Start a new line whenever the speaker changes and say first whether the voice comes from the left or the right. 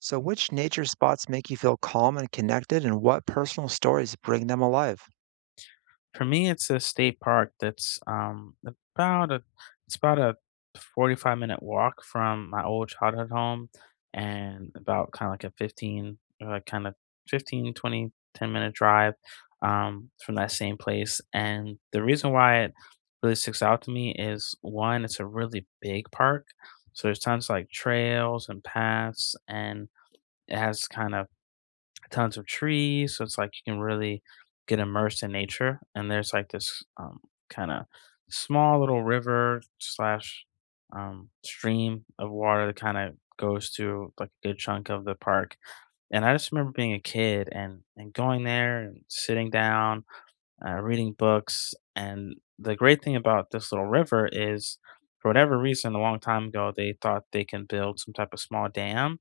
right: So, which nature spots make you feel calm and connected, and what personal stories bring them alive?
left: For me, it's a state park that's about a it's about a 45-minute walk from my old childhood home, and about kind of like a 15, kind of 15, 20, 10 minute drive from that same place. And the reason why it really sticks out to me is, one, it's a really big park, so there's tons of like trails and paths, and it has kind of tons of trees. So it's like you can really get immersed in nature. And there's like this kind of small little river slash stream of water that kind of goes through like a good chunk of the park. And I just remember being a kid and going there and sitting down, reading books. And the great thing about this little river is, for whatever reason, a long time ago, they thought they can build some type of small dam,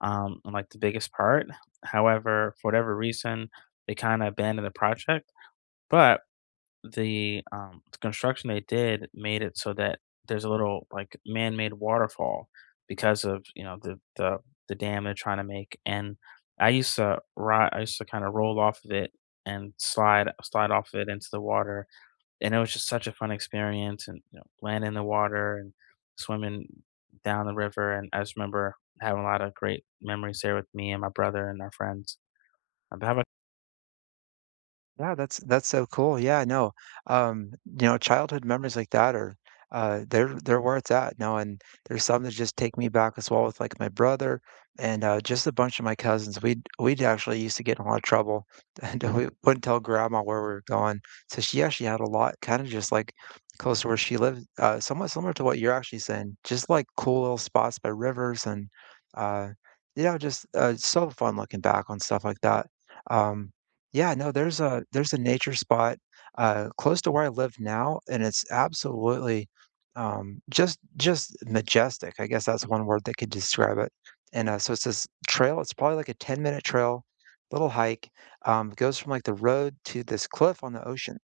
left: on, like, the biggest part. However, for whatever reason, they kind of abandoned the project. But the construction they did made it so that there's a little like man-made waterfall because of the dam they're trying to make. And I used to kind of roll off of it and slide off of it into the water, and it was just such a fun experience. And landing in the water and swimming down the river, and I just remember having a lot of great memories there with me and my brother and our friends. Uh, but how about-
right: Yeah, that's so cool. Yeah, no, you know, childhood memories like that are they're where it's at now. And there's some that just take me back as well with like my brother and just a bunch of my cousins. We'd actually used to get in a lot of trouble, and we wouldn't tell grandma where we were going. So she actually had a lot, kind of just like close to where she lived, somewhat similar to what you're actually saying. Just like cool little spots by rivers and uh, you know, just so fun looking back on stuff like that. Um, yeah, no, there's a nature spot, close to where I live now, and it's absolutely, just majestic. I guess that's one word that could describe it. And, so it's this trail, it's probably like a ten-minute trail, little hike, it goes from, like, the road to this cliff on the ocean,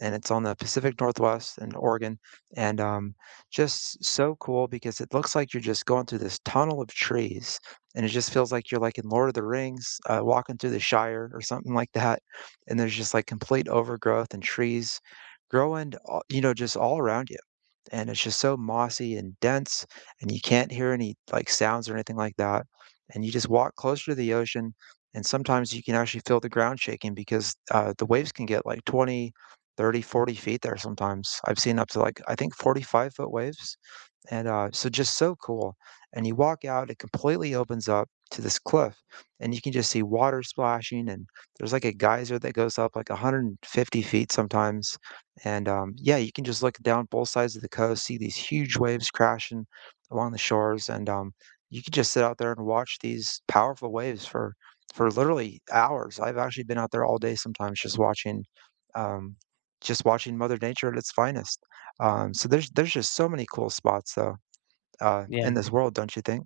right: and it's on the Pacific Northwest in Oregon, and, just so cool because it looks like you're just going through this tunnel of trees, and it just feels like you're, like, in Lord of the Rings, walking through the Shire or something like that, and there's just, like, complete overgrowth and trees growing a you know, just all around you, and it's just so mossy and dense, and you can't hear any, like, sounds or anything like that, and you just walk closer to the ocean, and sometimes you can actually feel the ground shaking because, the waves can get, like, 20, 30, 40 feet there sometimes. I've seen up to, like, I think 45-foot waves. And, so just so cool, and you walk out, it completely opens up to this cliff, and you can just see water splashing, and there's, like, a geyser that goes up, like, 150 feet sometimes, and, yeah, you can just look down both sides of the coast, see these huge waves crashing along the shores, and, you can just sit out there and watch these powerful waves for literally hours. I've actually been out there all day sometimes um just watching Mother Nature at its finest. So there's just so many cool spots though, in
left: yeah,
right: this world, don't you think?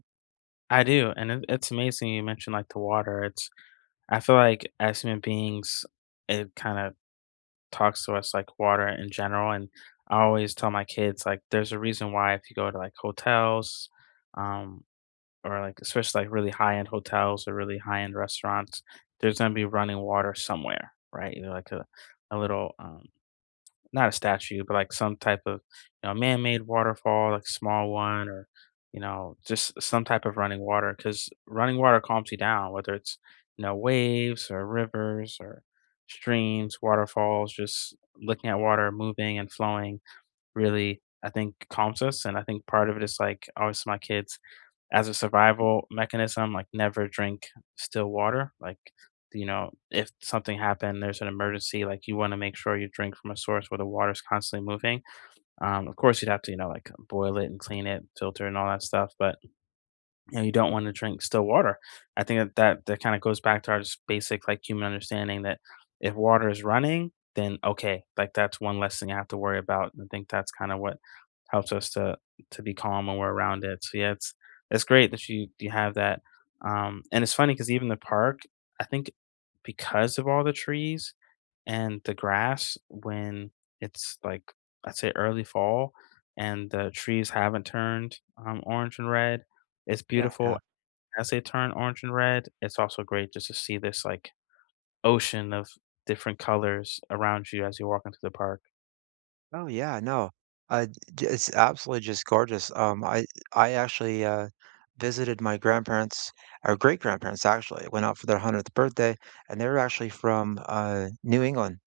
left: I do, and it's amazing you mentioned like the water. It's I feel like, as human beings, it kind of talks to us, like water in general. And I always tell my kids, like, there's a reason why if you go to like hotels, um, or like especially like really high end hotels or really high end restaurants, there's gonna be running water somewhere, right? Either like a little, not a statue, but like some type of, man-made waterfall, like small one, or just some type of running water. Because running water calms you down, whether it's waves or rivers or streams, waterfalls. Just looking at water moving and flowing really, I think, calms us. And I think part of it is, like, I always tell my kids, as a survival mechanism, like, never drink still water, like, if something happened, there's an emergency, like, you wanna make sure you drink from a source where the water's constantly moving. Of course, you'd have to, like, boil it and clean it, filter, and all that stuff, but and you don't want to drink still water. I think that that kind of goes back to our just basic like human understanding that if water is running, then okay, like, that's one less thing I have to worry about. And I think that's kind of what helps us to be calm when we're around it. So yeah, it's great that you have that. And it's funny because even the park, I think, because of all the trees and the grass, when it's like, I'd say, early fall and the trees haven't turned orange and red. It's
right: Yeah. Yeah.
left: beautiful as they turn orange and red. It's also great just to see this like ocean of different colors around you as you walk into the park.
right: Oh yeah, no. Uh, it's absolutely just gorgeous. I actually visited my grandparents, our great grandparents actually, went out for their 100th birthday, and they were actually from New England.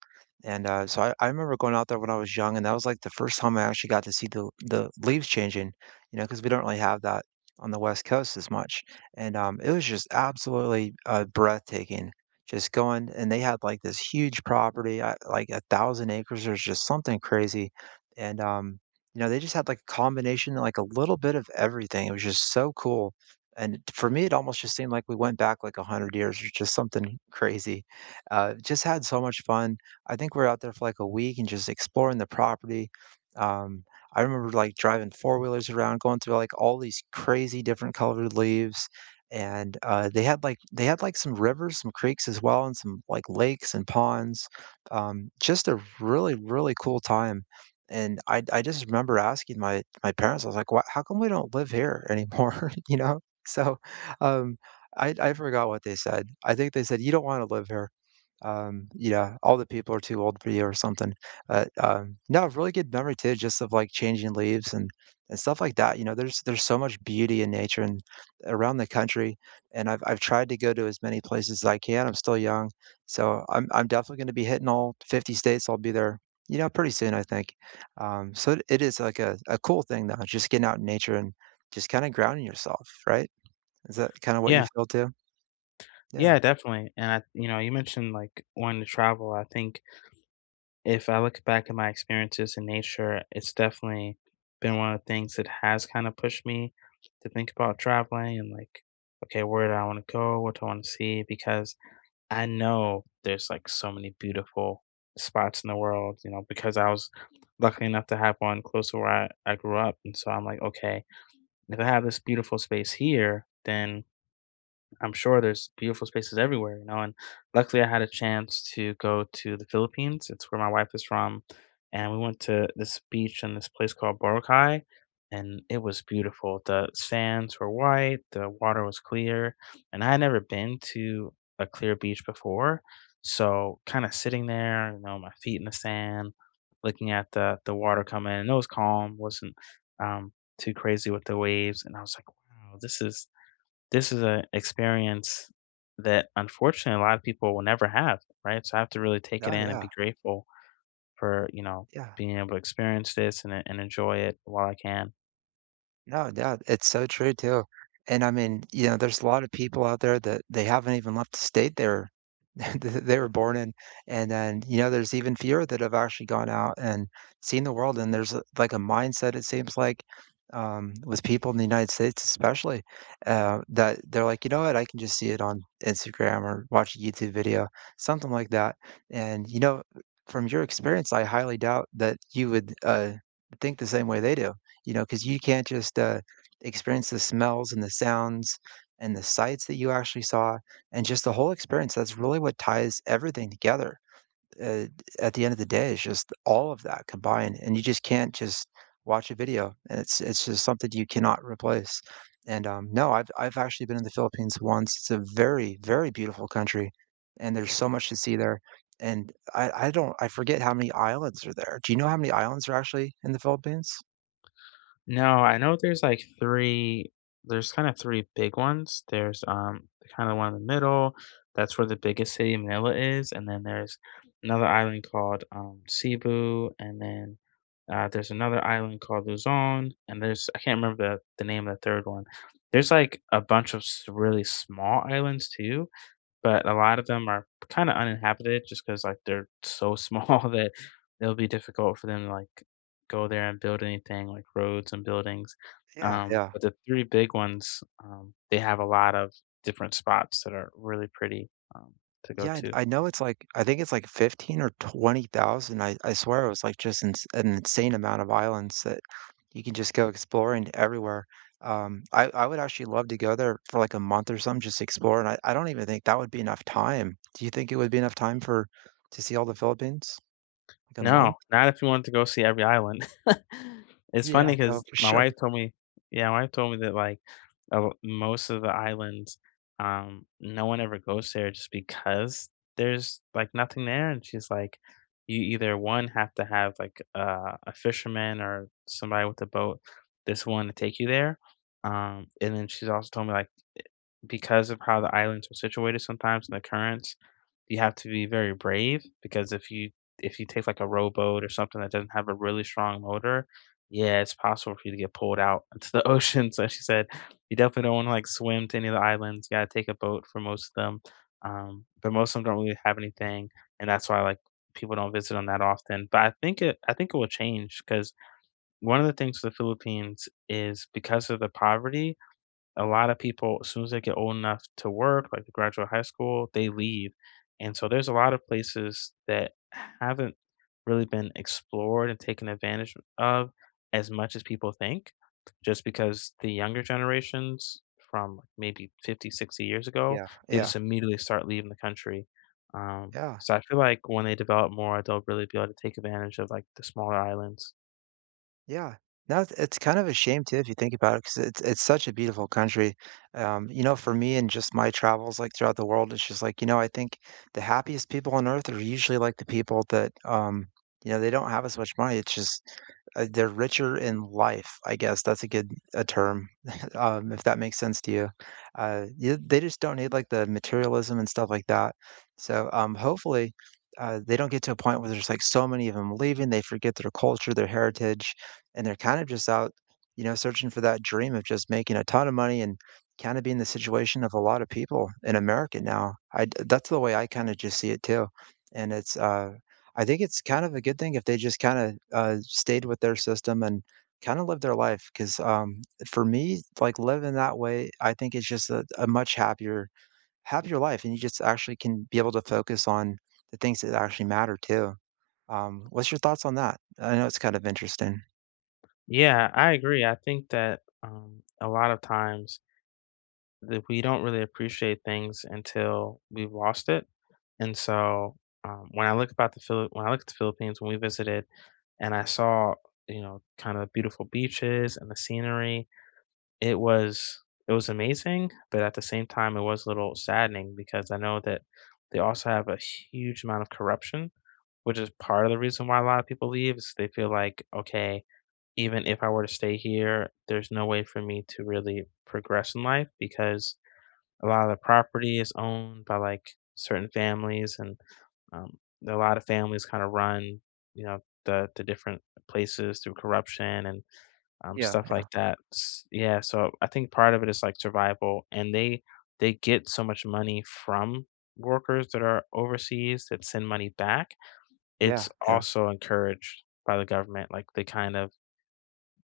right: And so I remember going out there when I was young, and that was like the first time I actually got to see the leaves changing, you know, because we don't really have that on the West Coast as much. And it was just absolutely breathtaking. Just going, and they had, like, this huge property, I like, 1,000 acres or just something crazy, and, you know, they just had, like, a combination, like, a little bit of everything, it was just so cool, and for me, it almost just seemed like we went back, like, 100 years or just something crazy. Just had so much fun. I think we were out there for, like, a week and just exploring the property. Um, I remember, like, driving four-wheelers around, going through, like, all these crazy different colored leaves, and they had like some rivers, some creeks as well, and some like lakes and ponds. Just a really cool time. And I just remember asking my parents, I was like, "Why? How come we don't live here anymore?" you know. So, um, I forgot what they said. I think they said you don't want to live here. Yeah, all the people are too old for you or something. But no, really good memory too, just of like changing leaves and stuff like that. You know, there's so much beauty in nature and around the country, and I've tried to go to as many places as I can. I'm still young, so I'm definitely gonna be hitting all 50 states. I'll be there, you know, pretty soon, I think. So it is like a cool thing though, just getting out in nature and just kind of grounding yourself, right? Is that kind of what you
left: Yeah,
right: feel too? Yeah.
left: yeah, definitely. And you mentioned like wanting to travel. I think if I look back at my experiences in nature, it's definitely been one of the things that has kind of pushed me to think about traveling, and like, okay, where do I want to go? What do I want to see? Because I know there's like so many beautiful spots in the world, because I was lucky enough to have one close to where I grew up. And so I'm like, okay, if I have this beautiful space here, then I'm sure there's beautiful spaces everywhere. And luckily, I had a chance to go to the Philippines. It's where my wife is from, and we went to this beach in this place called Boracay, and it was beautiful. The sands were white, the water was clear, and I had never been to a clear beach before. So, kind of sitting there, my feet in the sand, looking at the water come in, and it was calm, wasn't um, too crazy with the waves, and I was like, wow, this is an experience that unfortunately a lot of people will never have, right? So I have to really take it
right: Oh
left: in and
right: yeah.
left: be grateful for
right: Yeah.
left: being able to experience this and enjoy it while I can.
right: No, yeah, it's so true too. And I mean, you know, there's a lot of people out there that they haven't even left the state they were that they were born in. And then, you know, there's even fewer that have actually gone out and seen the world. And there's like a mindset, it seems like, with people in the United States especially, that they're like, you know what, I can just see it on Instagram or watch a YouTube video, something like that. And, you know, from your experience, I highly doubt that you would think the same way they do. You know, because you can't just, experience the smells and the sounds and the sights that you actually saw and just the whole experience. That's really what ties everything together. Uh, at the end of the day, it's just all of that combined, and you just can't just watch a video, and it's just something you cannot replace. And, no, I've actually been in the Philippines once. It's a very, very beautiful country, and there's so much to see there. And I don't I forget how many islands are there. Do you know how many islands are actually in the Philippines?
left: No, I know there's like three, there's kind of three big ones. There's kind of one in the middle, that's where the biggest city, Manila, is. And then there's another island called Cebu, and then there's another island called Luzon, and there's, I can't remember the name of the third one. There's like a bunch of really small islands too, but a lot of them are kind of uninhabited just because like they're so small that it'll be difficult for them to like go there and build anything like roads and buildings.
right: Yeah,
left: Um,
right: yeah.
left: but the three big ones, they have a lot of different spots that are really pretty, um, to go
right: Yeah,
left: to.
right: I know it's like I think it's like 15 or 20,000. I swear it was like just ins an insane amount of islands that you can just go exploring everywhere. I would actually love to go there for like a month or something, just explore, and I don't even think that would be enough time. Do you think it would be enough time for to see all the Philippines? Like a
left: No,
right: month?
left: not if you wanted to go see every island. It's
right: Yeah,
left: funny
right: no,
left: because
right: for
left: my
right: sure.
left: wife told me. Yeah, my wife told me that, like, oh, most of the islands, no one ever goes there just because there's, like, nothing there. And she's like, "You either, 1, have to have, like, a fisherman or somebody with a boat that's willing to take you there," and then she's also told me, like, because of how the islands are situated sometimes in the currents, you have to be very brave because if you take like a rowboat or something that doesn't have a really strong motor, yeah, it's possible for you to get pulled out into the ocean. So she said, you definitely don't want to like swim to any of the islands. You gotta take a boat for most of them. But most of them don't really have anything, and that's why like people don't visit them that often. But I think it will change because one of the things for the Philippines is, because of the poverty, a lot of people, as soon as they get old enough to work, like to graduate high school, they leave. And so there's a lot of places that haven't really been explored and taken advantage of as much as people think, just because the younger generations from, like, maybe 50, 60 years ago,
right: Yeah,
left: they
right: yeah,
left: just immediately start leaving the country. Um,
right: yeah.
left: so I feel like when they develop more, they'll really be able to take advantage of like the smaller islands.
right: Yeah. No, it's kind of a shame too if you think about it, because it's such a beautiful country. You know, for me and just my travels, like, throughout the world, it's just like, you know, I think the happiest people on earth are usually, like, the people that, you know, they don't have as much money. It's just, they're richer in life, I guess. That's a good a term, if that makes sense to you. Yeah, they just don't need, like, the materialism and stuff like that. So, hopefully, they don't get to a point where there's, like, so many of them leaving, they forget their culture, their heritage, and they're kind of just out, you know, searching for that dream of just making a ton of money and kind of being the situation of a lot of people in America now. That's the way I kind of just see it too, and it's I think it's kind of a good thing if they just kind of stayed with their system and kind of live their life because for me, like living that way, I think it's just a much happier life, and you just actually can be able to focus on the things that actually matter too. What's your thoughts on that? I know it's kind of interesting.
left: Yeah, I agree. I think that a lot of times that we don't really appreciate things until we've lost it. And so, when I look about the Philip when I look at the Philippines when we visited, and I saw, kind of beautiful beaches and the scenery, it was it was amazing, but at the same time it was a little saddening because I know that they also have a huge amount of corruption, which is part of the reason why a lot of people leave, is they feel like, okay, even if I were to stay here, there's no way for me to really progress in life because a lot of the property is owned by, like, certain families, and, um, a lot of families kinda run, the different places through corruption and,
right: Yeah.
left: stuff like that. S Yeah, so I think part of it is, like, survival, and they get so much money from workers that are overseas that send money back.
right: Yeah,
left: It's
right: yeah,
left: also encouraged by the government, like, they kind of,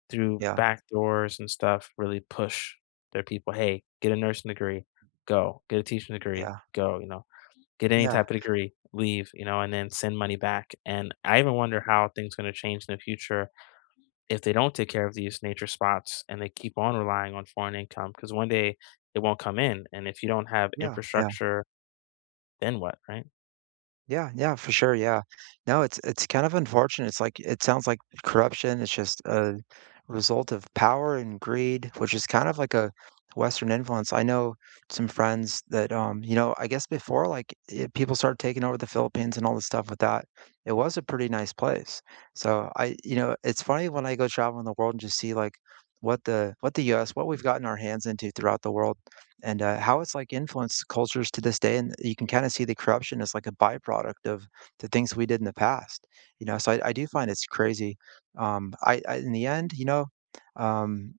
left: through
right: yeah,
left: back doors and stuff, really push their people, "Hey, get a nursing degree, go. Get a teaching degree,
right: yeah,
left: go," you know? "Get any
right: yeah,
left: type of degree, leave," you know, and then send money back. And I even wonder how things gonna change in the future if they don't take care of these nature spots and they keep on relying on foreign income, because one day it won't come in, and if you don't have
right: yeah, yeah,
left: infrastructure, then what, right?
right: yeah, yeah, for sure, yeah. No, it's kind of unfortunate. It's like it sounds like corruption. It's just a result of power and greed, which is kind of like a Western influence. I know some friends that, you know, I guess before like it, people started taking over the Philippines and all this stuff with that, it was a pretty nice place. So I, you know, it's funny when I go travel in the world and just see like what the U.S. what we've gotten our hands into throughout the world and how it's like influenced cultures to this day. And you can kind of see the corruption as like a byproduct of the things we did in the past. You know, so I do find it's crazy. I in the end, you know, um,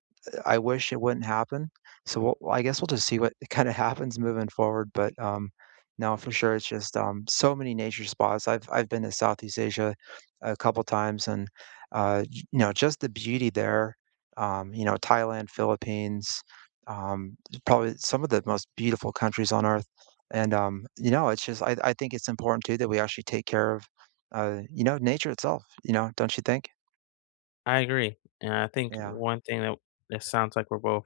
right: I wish it wouldn't happen. So well, I guess we'll just see what kind of happens moving forward. But no, for sure, it's just so many nature spots. I've been to Southeast Asia a couple times, and you know, just the beauty there. You know, Thailand, Philippines, um, probably some of the most beautiful countries on earth. And you know, it's just I think it's important too that we actually take care of you know, nature itself. You know, don't you think?
left: I agree, and I think
right: Yeah,
left: one thing that it sounds like we're both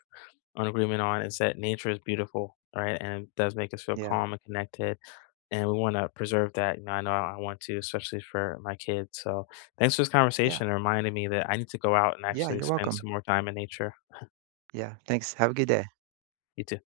left: an agreement on is that nature is beautiful, right? And it does make us feel
right: yeah,
left: calm and connected. And we want to preserve that. You know I want to, especially for my kids. So thanks for this
right: yeah,
left: conversation and reminding me that I need to go out and
right: yeah,
left: actually
right: you're
left: spend
right: welcome.
left: some more time in nature.
right: Yeah, thanks. Have a good day.
left: You too.